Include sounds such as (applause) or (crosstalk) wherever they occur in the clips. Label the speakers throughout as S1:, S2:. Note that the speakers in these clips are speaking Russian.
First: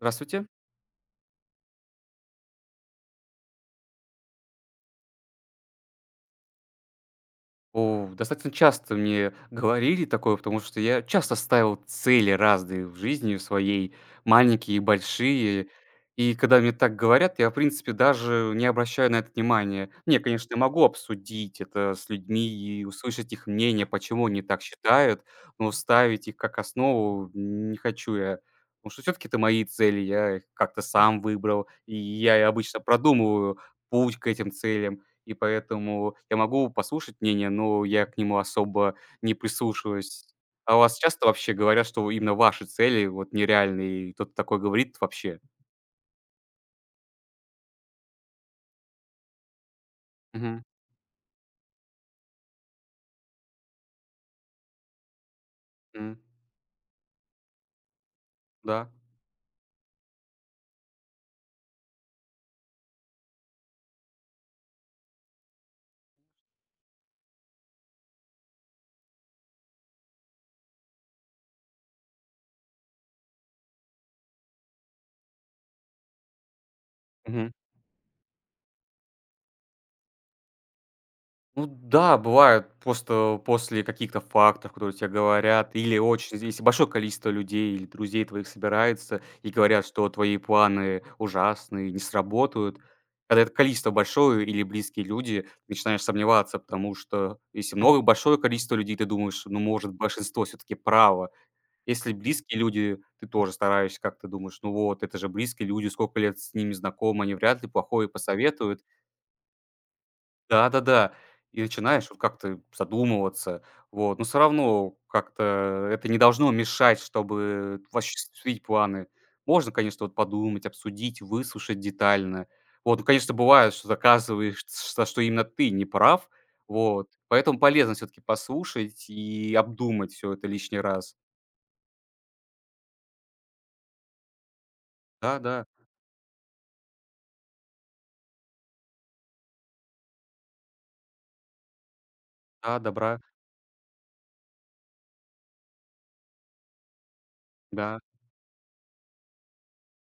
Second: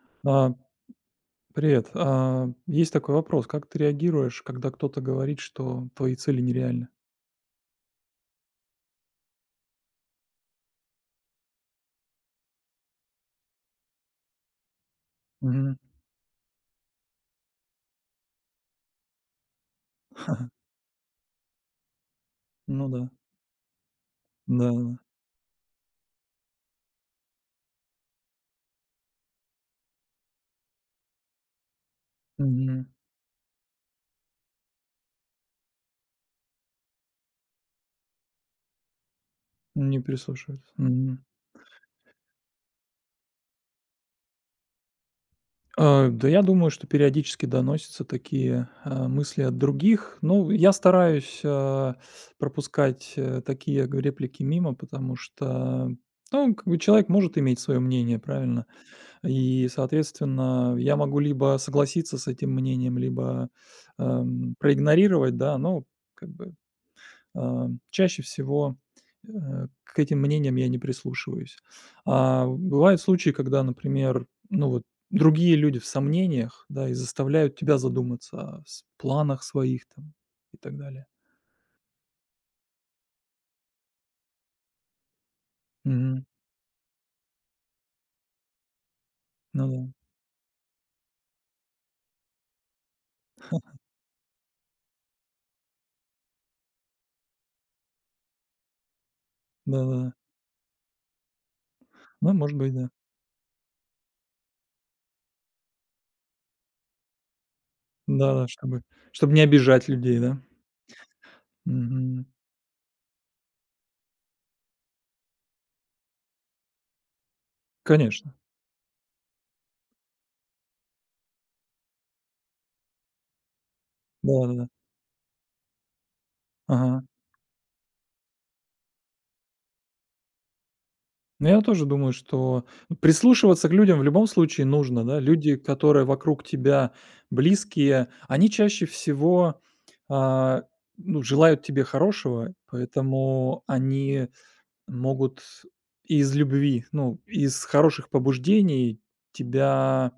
S1: Здравствуйте.
S2: А, привет. Есть такой вопрос. Как ты реагируешь, когда кто-то говорит, что твои цели нереальны?
S1: О, достаточно часто мне (laughs) говорили такое, потому что я часто ставил цели разные в жизни своей, маленькие и большие.
S2: Мгм.
S1: И когда мне так говорят, я, в принципе, даже не обращаю на это внимания. Не, конечно, я могу обсудить это с людьми и
S2: Ну да.
S1: услышать их мнение, почему они так
S2: Да, да.
S1: считают, но ставить их как основу не хочу я. Потому что все-таки это мои цели, я их как-то сам выбрал, и я обычно
S2: Мгм.
S1: продумываю путь к этим целям. И поэтому я могу послушать мнение, но я к нему особо не
S2: Не
S1: прислушиваюсь.
S2: прислушиваются.
S1: А у вас
S2: Мгм.
S1: часто вообще говорят, что именно ваши цели вот нереальные, и кто-то такое говорит вообще?
S2: Да, я думаю, что периодически доносятся такие мысли от других. Ну,
S1: Мгм.
S2: я стараюсь, пропускать такие реплики мимо, потому что,
S1: М.
S2: ну, как бы, человек может иметь свое мнение, правильно?
S1: Да.
S2: И, соответственно, я могу либо согласиться с этим мнением, либо, проигнорировать, да, но, как бы, чаще всего, э, к этим мнениям я не прислушиваюсь. Бывают случаи, когда, например, ну вот, другие люди в сомнениях, да, и
S1: Мгм.
S2: заставляют тебя задуматься о с планах своих там и так далее.
S1: Ну да, бывает просто после каких-то фактов, которые тебе говорят, или
S2: Мгм.
S1: очень если большое количество людей или друзей твоих собирается и
S2: Ну да.
S1: говорят, что твои планы ужасные, не сработают. Когда это количество большое или близкие люди, ты начинаешь сомневаться, потому что если много большое количество людей, ты думаешь, ну,
S2: Да,
S1: может,
S2: да.
S1: большинство все-таки право. Если
S2: Ну, может
S1: близкие
S2: быть, да.
S1: люди, ты тоже стараешься как-то думаешь, ну вот, это же близкие люди, сколько лет с ними знакомы, они вряд ли плохое
S2: Да-да,
S1: посоветуют.
S2: чтобы чтобы не обижать людей, да?
S1: Да-да-да. И начинаешь вот
S2: Мгм.
S1: как-то задумываться. Вот, но все равно как-то это не должно мешать, чтобы
S2: Конечно.
S1: осуществить планы. Можно, конечно, вот подумать, обсудить, выслушать детально. Вот, ну, конечно, бывает, что доказываешь,
S2: Да-да-да.
S1: что именно ты не прав.
S2: Ага.
S1: Вот, поэтому полезно все таки послушать и обдумать все это лишний раз.
S2: Ну, я тоже думаю, что прислушиваться к людям в любом случае нужно, да. Люди,
S1: Да-да,
S2: которые вокруг тебя близкие, они чаще всего, а, ну, желают тебе хорошего,
S1: да, да, добра,
S2: поэтому они могут из любви, ну, из
S1: да,
S2: хороших побуждений тебя...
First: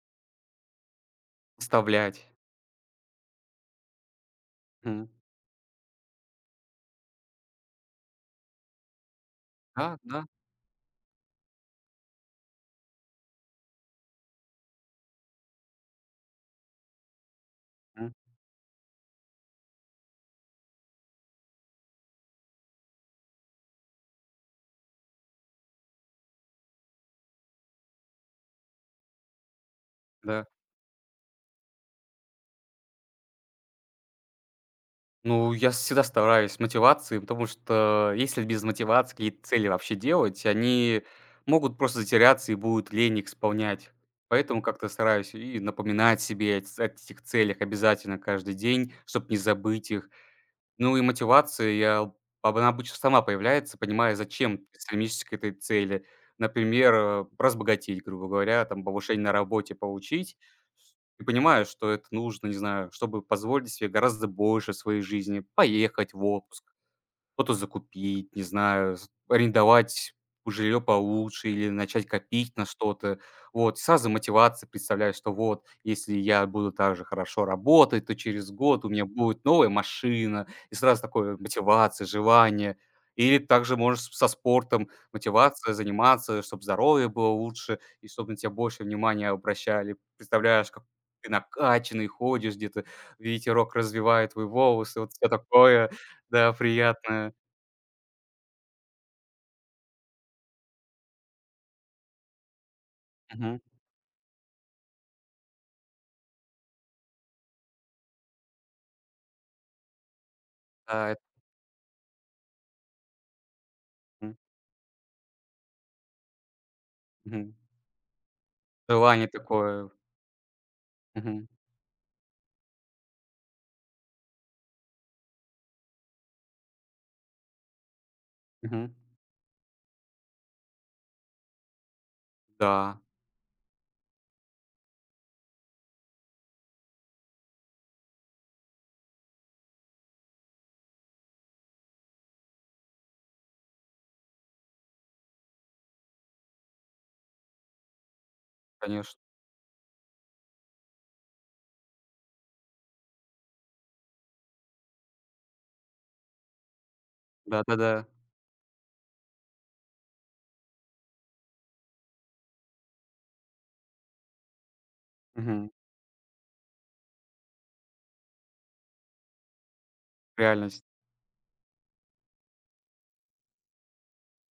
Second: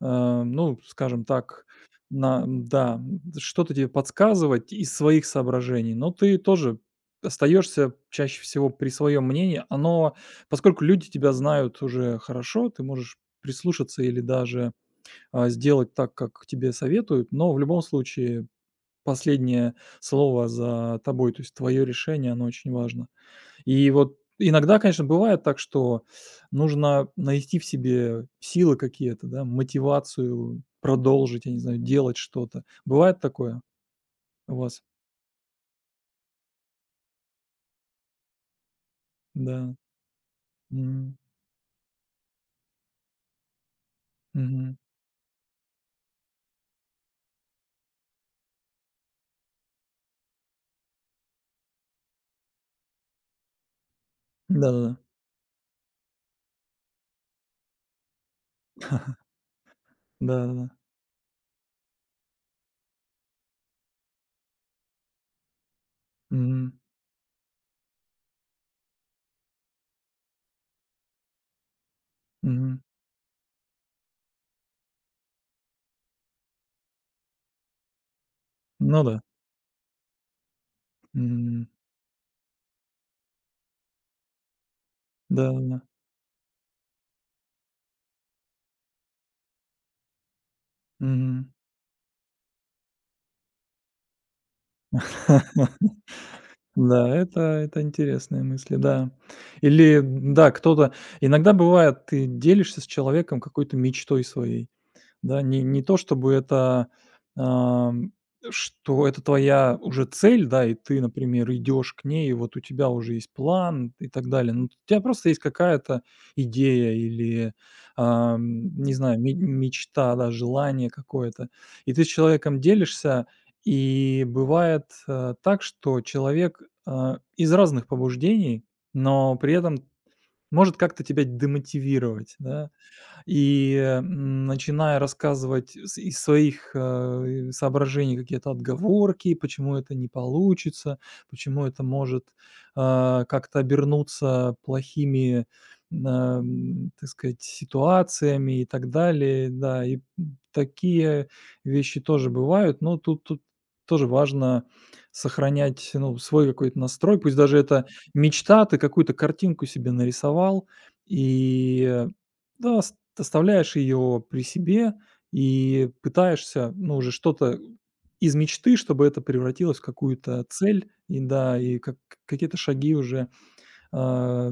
S2: Ну, скажем так,
S1: вставлять.
S2: на да, что-то тебе подсказывать из своих соображений, но ты тоже остаешься чаще всего при своем мнении.
S1: Да,
S2: Оно,
S1: да,
S2: поскольку люди тебя знают уже хорошо, ты можешь прислушаться или даже, сделать так, как тебе советуют, но в любом
S1: м,
S2: случае последнее слово за тобой, то есть твое решение, оно очень важно. И вот иногда, конечно, бывает так, что нужно найти в себе силы какие-то, да,
S1: да.
S2: мотивацию продолжить, я не знаю, делать что-то. Бывает такое у вас?
S1: Ну, я всегда стараюсь мотивации, потому что если без мотивации какие-то цели
S2: Да.
S1: вообще делать, они
S2: Мгм.
S1: могут просто затеряться и будут лень их исполнять. Поэтому
S2: Мгм.
S1: как-то стараюсь и напоминать себе о этих целях обязательно каждый день, чтобы не забыть их. Ну и мотивация, я об она обычно сама появляется, понимая, зачем ты
S2: Да-да-да.
S1: стремишься к этой цели. Например, разбогатеть, грубо говоря, там повышение на работе получить.
S2: Да-да-да.
S1: И понимаю, что это нужно, не знаю, чтобы позволить себе гораздо больше в своей жизни, поехать в отпуск,
S2: Мгм.
S1: что-то закупить, не знаю, с арендовать жилье получше или начать копить на
S2: Мгм.
S1: что-то. Вот, сразу мотивация, представляю, что вот, если я буду так же хорошо работать, то через год у
S2: Ну
S1: меня
S2: да.
S1: будет новая машина, и сразу такое
S2: Мгм.
S1: мотивация, желание. Или также можешь со спортом мотивация
S2: Да-да-да.
S1: заниматься, чтобы здоровье было лучше и чтобы на тебя больше внимания обращали. Представляешь, как ты
S2: Мгм.
S1: накачанный ходишь где-то, ветерок развивает твои волосы, вот все такое,
S2: (laughs)
S1: да,
S2: Да,
S1: приятное.
S2: это интересные мысли, да. Или, да, кто-то иногда бывает, ты делишься с человеком
S1: Мгм.
S2: какой-то мечтой своей. Да, не то чтобы это, ам, что это твоя уже цель, да, и ты,
S1: Да, это
S2: например, идешь к ней, и вот у тебя уже есть план и так
S1: М,
S2: далее. Ну, у тебя просто есть какая-то идея или,
S1: мгм.
S2: не знаю,
S1: Желание
S2: ме
S1: такое.
S2: мечта, да, желание
S1: Мгм.
S2: какое-то. И ты с человеком делишься, и бывает, так, что человек, из разных побуждений,
S1: Мгм.
S2: но при этом может как-то тебя демотивировать, да.
S1: Да,
S2: И, начиная рассказывать с из своих, соображений какие-то отговорки, почему это не получится, почему это может, как-то обернуться плохими, так сказать, ситуациями и так
S1: конечно.
S2: далее. Да, и такие вещи тоже бывают, но тут тоже важно сохранять, ну, свой какой-то настрой. Пусть даже это
S1: Да-да-да.
S2: мечта, ты какую-то картинку себе нарисовал, и да, ст оставляешь ее при себе
S1: Мгм.
S2: и пытаешься, ну, уже что-то из мечты, чтобы это превратилось в какую-то
S1: Реальность.
S2: цель. И да, и как какие-то шаги уже, а,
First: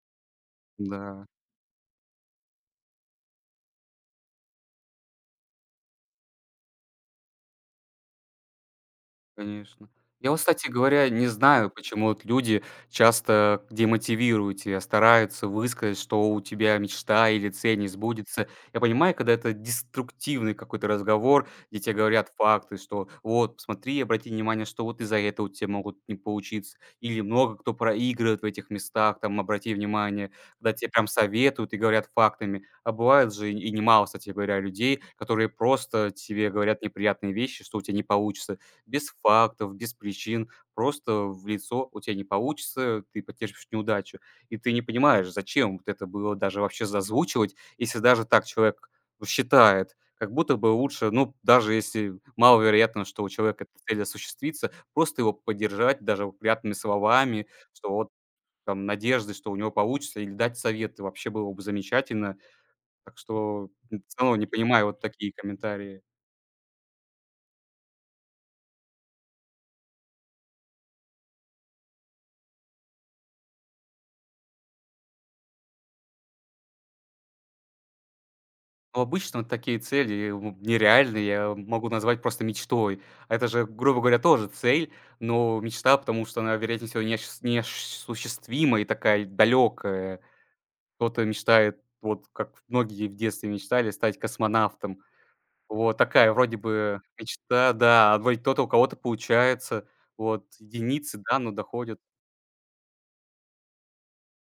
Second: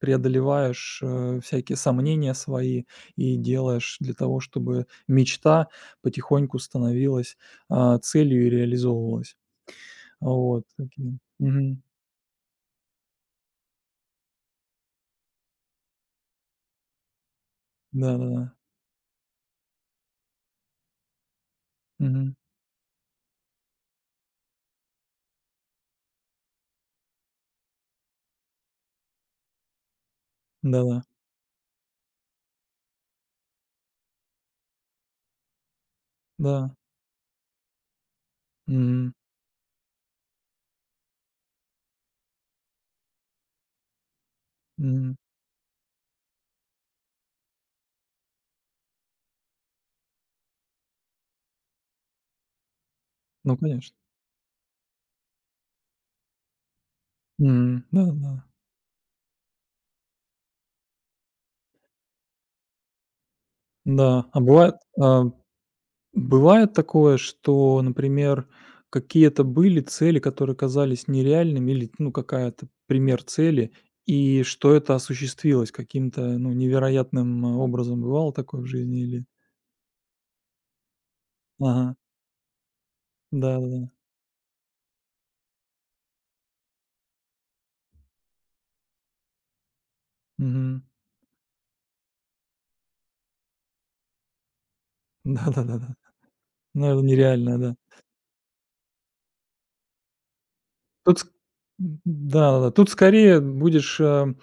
S2: преодолеваешь,
S1: Да.
S2: всякие сомнения свои и делаешь для того, чтобы мечта потихоньку становилась, целью и реализовывалась.
S1: Конечно. Я вот,
S2: Вот
S1: кстати говоря,
S2: такие.
S1: не знаю,
S2: Мгм.
S1: почему вот люди часто демотивируют тебя, стараются высказать, что у тебя мечта или цель не сбудется.
S2: Да-да-да.
S1: Я понимаю, когда это деструктивный какой-то разговор, где тебе говорят
S2: Мгм.
S1: факты, что вот, посмотри, обрати внимание, что вот из-за этого у тебя могут не получиться, или много кто проигрывает в этих местах, там, обрати внимание, когда тебе
S2: Да-да.
S1: прям советуют и говорят фактами. А бывает же и немало, кстати говоря, людей, которые просто тебе
S2: Да.
S1: говорят неприятные вещи, что у тебя не получится без
S2: Мгм.
S1: фактов, без причин, просто в лицо у тебя не получится, ты потерпишь неудачу. И ты не
S2: Мгм.
S1: понимаешь, зачем вот это было даже вообще зазвучивать, если даже так человек считает. Как будто бы лучше, ну, даже если маловероятно, что у
S2: Ну,
S1: человека эта
S2: конечно.
S1: цель осуществится, просто его поддержать даже вот приятными словами,
S2: Мгм.
S1: что вот
S2: Да-да.
S1: там надежды, что у него получится, или дать советы, вообще было бы замечательно. Так что все
S2: Да,
S1: равно
S2: а
S1: не
S2: бывает,
S1: понимаю вот такие комментарии.
S2: бывает такое, что, например, какие-то были цели, которые казались нереальными, или, ну, какая-то пример цели, и что это осуществилось каким-то, ну, невероятным, образом. Бывало такое в жизни
S1: Ну,
S2: или...
S1: обычно вот такие цели, нереальные, я могу
S2: Ага,
S1: назвать просто мечтой. А это же,
S2: да-да-да.
S1: грубо говоря, тоже цель, но мечта, потому что она, вероятнее всего, неосуществима и такая далекая.
S2: Мгм.
S1: Кто-то мечтает, вот как многие в детстве мечтали, стать космонавтом.
S2: (laughs) Да-да-да-да.
S1: Вот такая вроде
S2: Ну, это
S1: бы
S2: нереально,
S1: мечта,
S2: да.
S1: да, а вроде кто-то у кого-то получается, вот единицы,
S2: Тут ск
S1: да, но доходят.
S2: да, да, тут скорее будешь, э,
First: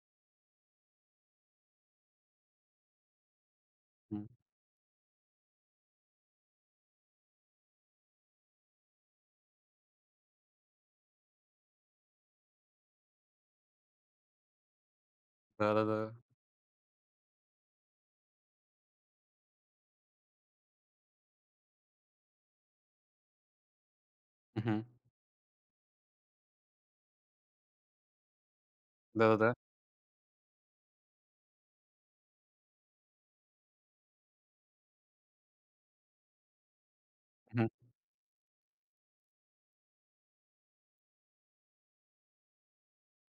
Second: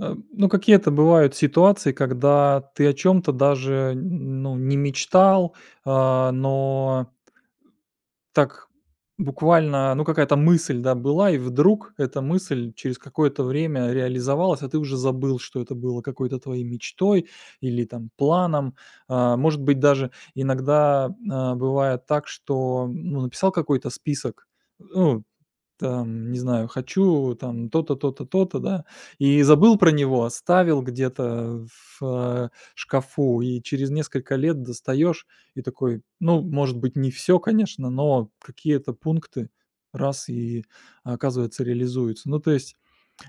S2: э, ну, какие-то бывают ситуации, когда ты о чем то даже,
S1: М,
S2: ну, не мечтал, но так буквально, ну, какая-то мысль, да, была, и вдруг эта мысль через какое-то время реализовалась, а ты уже забыл, что это было
S1: да-да-да.
S2: какой-то твоей мечтой или там планом. Может быть, даже иногда, бывает так, что, ну, написал какой-то список,
S1: Мгм.
S2: ну, там, не знаю, хочу там то-то, то-то, то-то, да, и
S1: Да-да-да.
S2: забыл про него, оставил где-то в, э, шкафу, и через несколько лет достаешь, и такой, ну, может быть, не все,
S1: Мгм.
S2: конечно, но какие-то пункты раз и, оказывается, реализуются. Ну, то есть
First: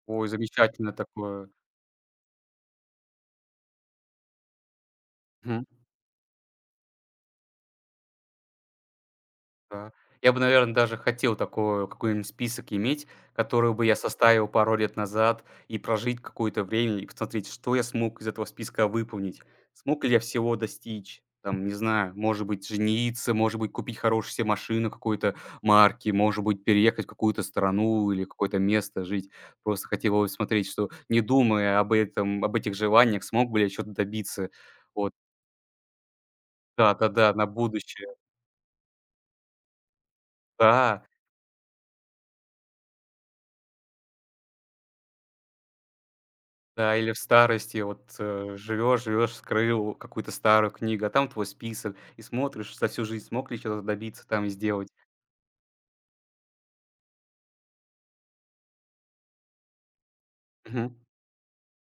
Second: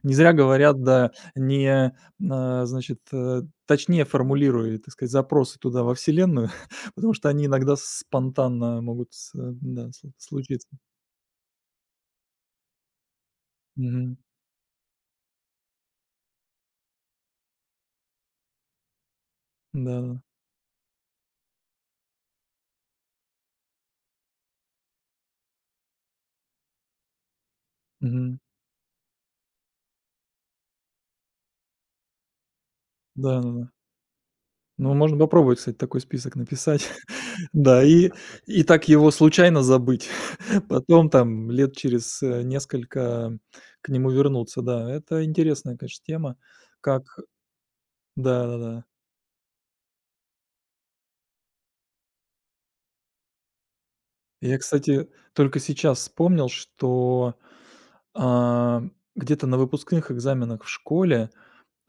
S2: не
S1: Ой,
S2: зря говорят,
S1: замечательно
S2: да,
S1: такое.
S2: не, значит, точнее формулируй, так сказать, запросы
S1: Мгм.
S2: туда, во Вселенную, (laughs) потому что они иногда спонтанно могут да,
S1: Да.
S2: с
S1: Я бы,
S2: случиться.
S1: наверное, даже хотел такой какой-нибудь список иметь, который бы я
S2: Мгм.
S1: составил пару лет назад, и прожить какое-то время, и посмотреть, что я смог из этого списка выполнить.
S2: Да,
S1: Смог ли я
S2: да.
S1: всего достичь? Там, не знаю, может быть, жениться, может быть, купить хорошую се машину какой-то марки, может быть, переехать в какую-то страну или
S2: Мгм.
S1: какое-то место жить. Просто хотел бы смотреть, что, не думая об этом, об этих желаниях,
S2: Да, да,
S1: смог бы ли
S2: да.
S1: я что то добиться.
S2: Ну,
S1: Вот.
S2: можно попробовать, кстати, такой список написать.
S1: Да-да-да,
S2: (laughs)
S1: на
S2: Да,
S1: будущее.
S2: и так его случайно забыть. (laughs)
S1: Да.
S2: Потом там лет через, несколько к нему вернуться. Да, это интересная, конечно, тема.
S1: Да,
S2: Как
S1: или в старости вот,
S2: да-да-да.
S1: живешь живешь, скрыл какую-то старую книгу, а там твой список, и смотришь за всю жизнь, смог ли чё-то добиться там и
S2: Я,
S1: сделать.
S2: кстати, только сейчас вспомнил, что, а, где-то на выпускных экзаменах в
S1: Мгм.
S2: школе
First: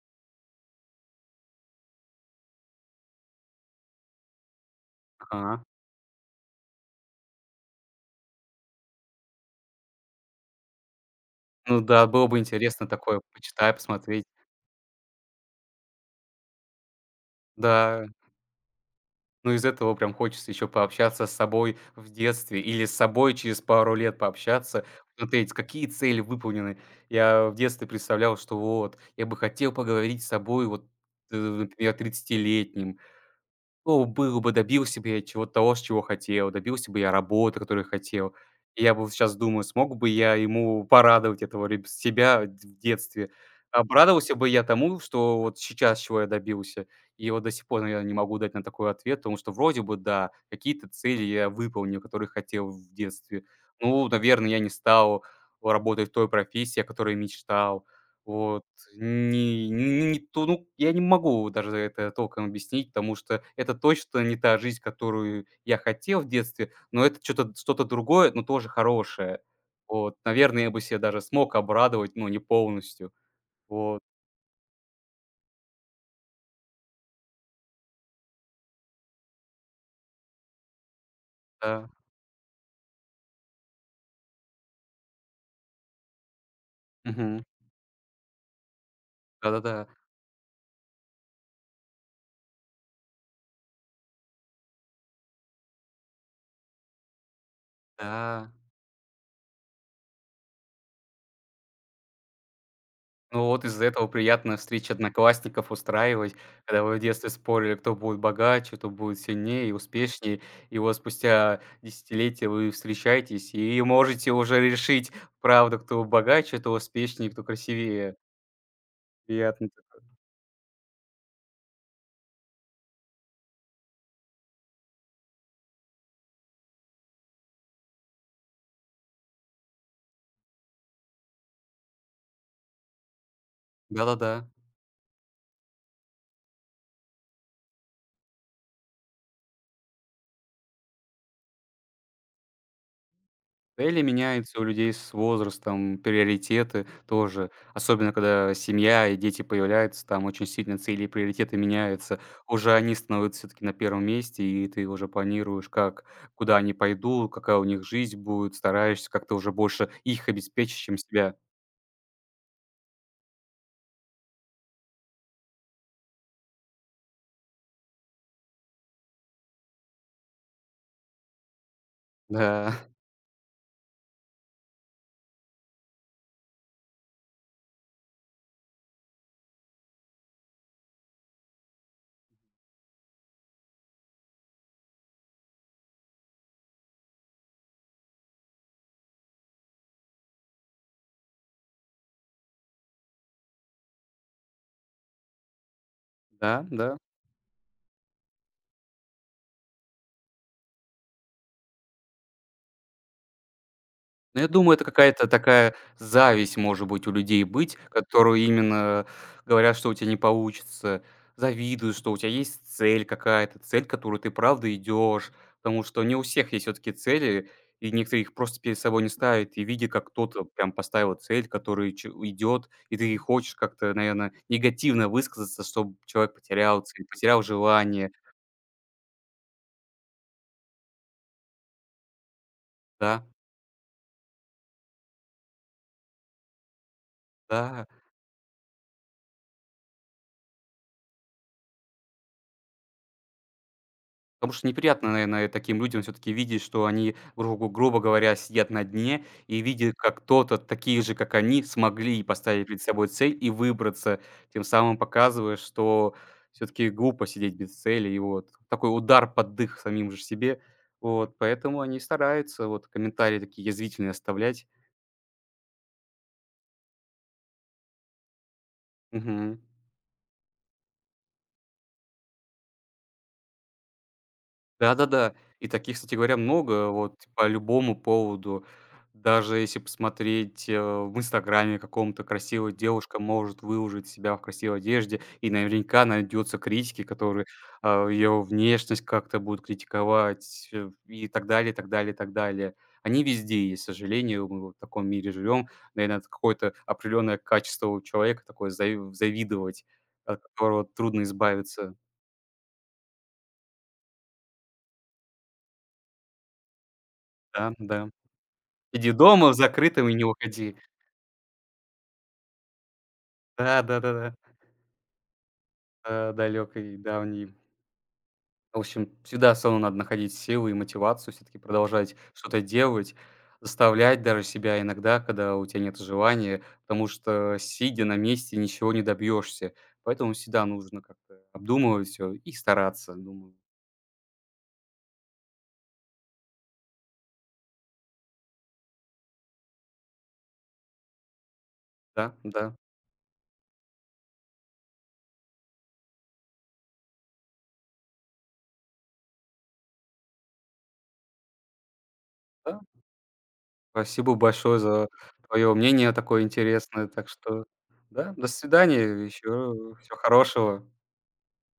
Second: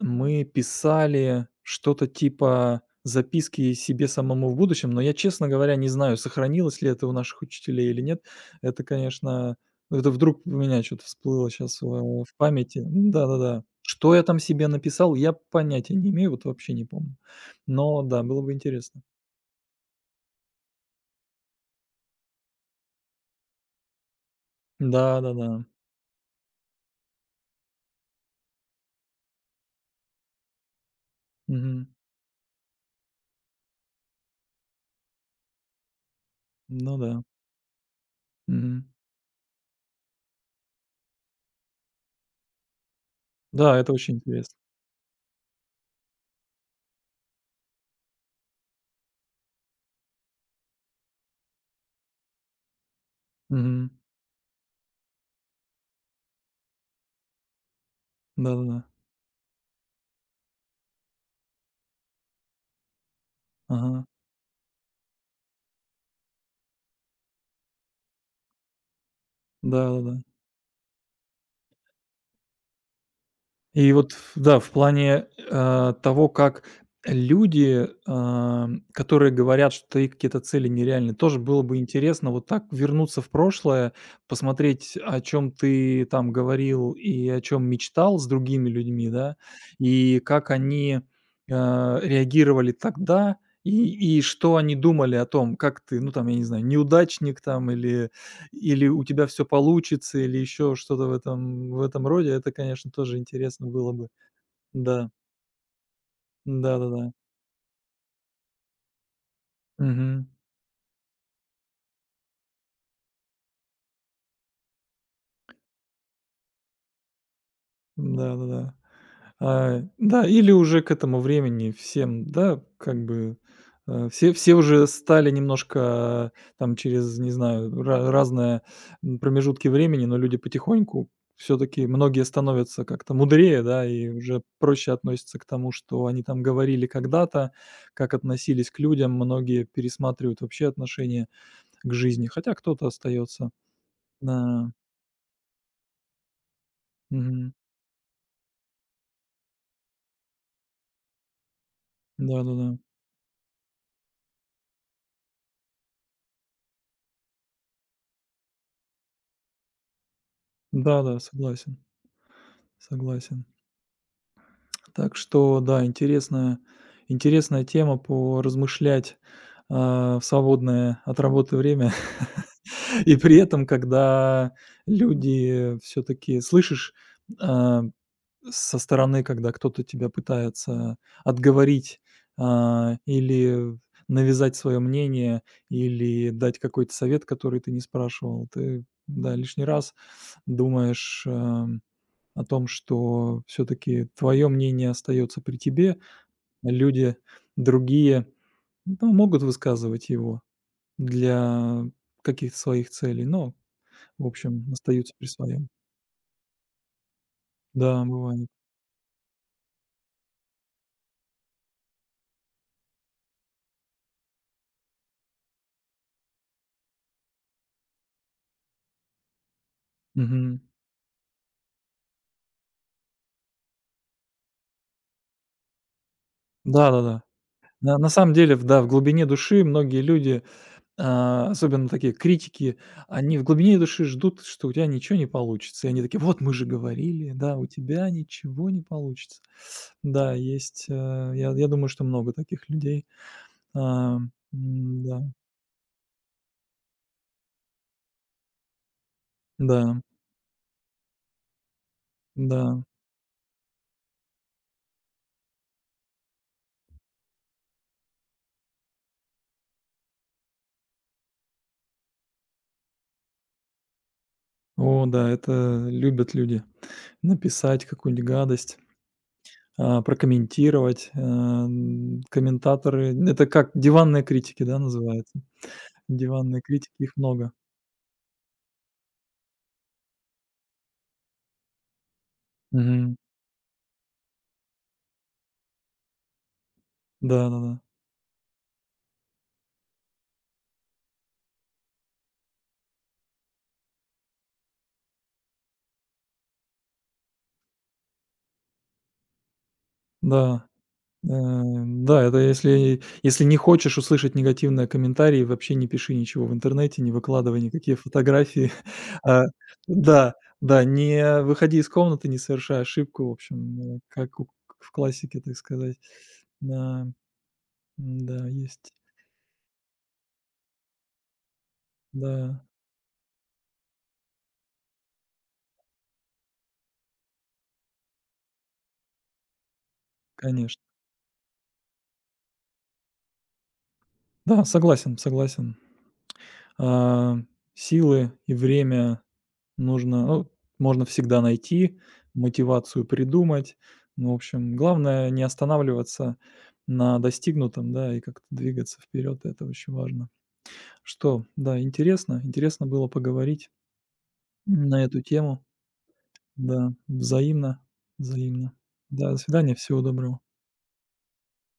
S2: мы писали что-то типа записки себе самому в будущем, но я, честно
S1: Ага.
S2: говоря, не знаю, сохранилось ли это у наших учителей или нет. Это, конечно, ну, это вдруг у меня что-то всплыло сейчас
S1: Ну да,
S2: в,
S1: было
S2: в
S1: бы
S2: памяти.
S1: интересно такое
S2: Да-да-да.
S1: почитать,
S2: Что я
S1: посмотреть.
S2: там себе написал, я понятия не имею, вот вообще не помню. Но
S1: Да,
S2: да, было бы интересно.
S1: ну из этого прям хочется еще пообщаться с собой в детстве или с собой через пару лет пообщаться,
S2: Да-да-да.
S1: посмотреть, какие цели выполнены. Я в детстве представлял, что вот я бы хотел поговорить с собой вот,
S2: Мгм.
S1: например, тридцатилетним. Ну, был бы, добился бы я чего того, с чего хотел, добился
S2: Ну
S1: бы я
S2: да.
S1: работы, которую хотел. И
S2: Мгм.
S1: я бы сейчас думаю, смог бы я ему порадовать этого реб себя в детстве.
S2: Да, это очень
S1: Обрадовался бы
S2: интересно.
S1: я тому, что вот сейчас чего я добился. И вот до сих пор, наверное, не могу дать на такой ответ, потому что вроде бы да, какие-то цели я выполнил, которые хотел в детстве.
S2: Мгм.
S1: Ну, наверное, я не стал работать в той профессии, о которой мечтал. Вот.
S2: Да-да-да.
S1: Не то, ну, я не могу даже это толком объяснить, потому что это
S2: Ага.
S1: точно не та жизнь, которую я хотел в детстве, но это что-то другое, но тоже хорошее. Вот,
S2: Да-да-да.
S1: наверное, я бы ся даже смог обрадовать, но не полностью.
S2: И
S1: Вот,
S2: вот, ф да, в плане, того, как люди, которые говорят, что их какие-то цели нереальны, тоже было бы
S1: да.
S2: интересно вот так вернуться в прошлое, посмотреть, о чем ты там говорил и о
S1: Мгм.
S2: чем мечтал с другими людьми, да,
S1: Да-да-да.
S2: и как они, реагировали тогда, и что они думали о том, как ты, ну, там, я не знаю, неудачник там или,
S1: Да.
S2: или у тебя все получится, или еще что-то в этом роде. Это, конечно, тоже
S1: Ну вот
S2: интересно
S1: из-за
S2: было бы.
S1: этого приятно встречи
S2: Да.
S1: одноклассников устраивать, когда вы в
S2: Да-да-да.
S1: детстве спорили, кто будет богаче, кто будет сильнее и
S2: Мгм.
S1: успешнее. И вот спустя десятилетия вы встречаетесь и можете уже решить, правда, кто богаче, кто успешнее, кто красивее.
S2: Да-да-да.
S1: Приятно.
S2: Да, или уже к этому времени всем, да, как бы, все уже стали немножко, там, через, не знаю, ра разные, промежутки времени, но люди потихоньку все таки многие становятся как-то мудрее, да, и
S1: Да-да-да.
S2: уже проще относятся к тому, что они там говорили когда-то, как относились к людям. Многие пересматривают вообще отношение к жизни, хотя кто-то остается.
S1: Цели меняются у
S2: Да,
S1: людей с возрастом, приоритеты тоже.
S2: мгм.
S1: Особенно когда семья и дети появляются, там очень сильно цели и приоритеты меняются. Уже
S2: Да-да-да.
S1: они становятся все-таки на первом месте, и ты уже планируешь, как, куда они пойдут, какая у них жизнь будет, стараешься как-то уже больше их обеспечить, чем
S2: Да-да,
S1: себя.
S2: согласен, согласен. Так что да, интересная тема поразмышлять, в свободное от работы время.
S1: Да,
S2: (laughs) И при этом, когда люди все таки слышишь, а, со стороны, когда кто-то тебя пытается отговорить, или навязать свое мнение, или дать какой-то совет, который ты не спрашивал, ты, да, лишний раз думаешь, о том, что все таки твое мнение остается при тебе,
S1: (laughs) да,
S2: а
S1: да.
S2: люди другие, ну, могут высказывать его для каких-то своих целей, но, в
S1: Ну, я
S2: общем,
S1: думаю, это
S2: остаются при
S1: какая-то
S2: своем.
S1: такая зависть, может быть, у людей быть,
S2: Да,
S1: которую
S2: бывает.
S1: именно говорят, что у тебя не получится, завидуют, что у тебя есть цель какая-то, цель, которую ты правда идешь. Потому что не у всех есть всё-таки цели, и некоторые их просто перед собой не ставят, и видя, как кто-то
S2: Мгм.
S1: прям поставил цель, который идет, и ты хочешь как-то, наверное, негативно высказаться, чтобы человек потерял цель,
S2: Да-да-да.
S1: потерял
S2: На
S1: желание.
S2: самом деле, в да, в глубине души многие люди, особенно такие критики,
S1: Да,
S2: они в глубине души ждут, что у тебя ничего не получится. И они такие: "Вот мы же говорили, да, у
S1: да.
S2: тебя ничего не получится". Да, есть, я думаю, что много таких людей. А,
S1: Потому что неприятно,
S2: м-да,
S1: наверное, таким людям все таки видеть, что они, грубо говоря, сидят на дне, и
S2: да,
S1: видят,
S2: да.
S1: как кто-то, такие же, как они, смогли поставить перед
S2: Да.
S1: собой цель и выбраться, тем самым показывая, что все таки глупо сидеть без цели. И вот такой удар под дых самим же себе. Вот поэтому они стараются вот комментарии такие язвительные оставлять.
S2: О да, это любят люди. Написать какую-нибудь гадость,
S1: Мгм.
S2: прокомментировать. Комментаторы — это как диванные критики, да, называется?
S1: Да-да-да. И таких, кстати говоря,
S2: Диванные
S1: много
S2: критики, их
S1: вот по
S2: много.
S1: любому поводу. Даже если посмотреть, в "Инстаграме" каком-то, красивая
S2: Мгм.
S1: девушка может выложить себя в красивой одежде, и наверняка найдется критики, которые,
S2: Да-да-да.
S1: ее внешность как-то будут критиковать, и так далее, и так далее, и так далее. Они везде есть, к сожалению, мы вот в таком мире живем. Наверное, это какое-то определенное качество у человека такое завидовать, от
S2: Да. Да.
S1: которого трудно
S2: Да, Э,
S1: избавиться.
S2: да, это если если не хочешь услышать негативные комментарии, вообще не пиши ничего в интернете, не выкладывай
S1: Да,
S2: никакие
S1: да.
S2: фотографии.
S1: Сиди
S2: (laughs) А,
S1: дома в закрытом и не
S2: да,
S1: уходи.
S2: да, не выходи из комнаты, не совершай ошибку, в общем,
S1: Да, да-да-да.
S2: как у в классике, так сказать.
S1: Далекой,
S2: Да,
S1: давней.
S2: да
S1: В
S2: есть.
S1: общем, всегда все равно надо находить силы и мотивацию, все таки продолжать
S2: Да,
S1: что-то делать, заставлять даже себя иногда, когда у тебя нет желания, потому что, сидя на месте, ничего не добьешься. Поэтому всегда
S2: конечно.
S1: нужно как-то обдумывать все и стараться, думаю.
S2: Да, согласен, согласен. А, силы и время нужно, ну, можно всегда найти,
S1: Да, да,
S2: мотивацию придумать. Ну, в общем, главное не останавливаться на достигнутом, да, и как-то двигаться вперед. Это очень важно. Что, да, интересно.
S1: да.
S2: Интересно было поговорить
S1: Спасибо большое
S2: на
S1: за
S2: эту тему.
S1: твое мнение такое
S2: Да,
S1: интересное. Так что
S2: взаимно,
S1: да, до
S2: взаимно.
S1: свидания,
S2: Да, до
S1: еще
S2: свидания, всего
S1: всего
S2: доброго.
S1: хорошего.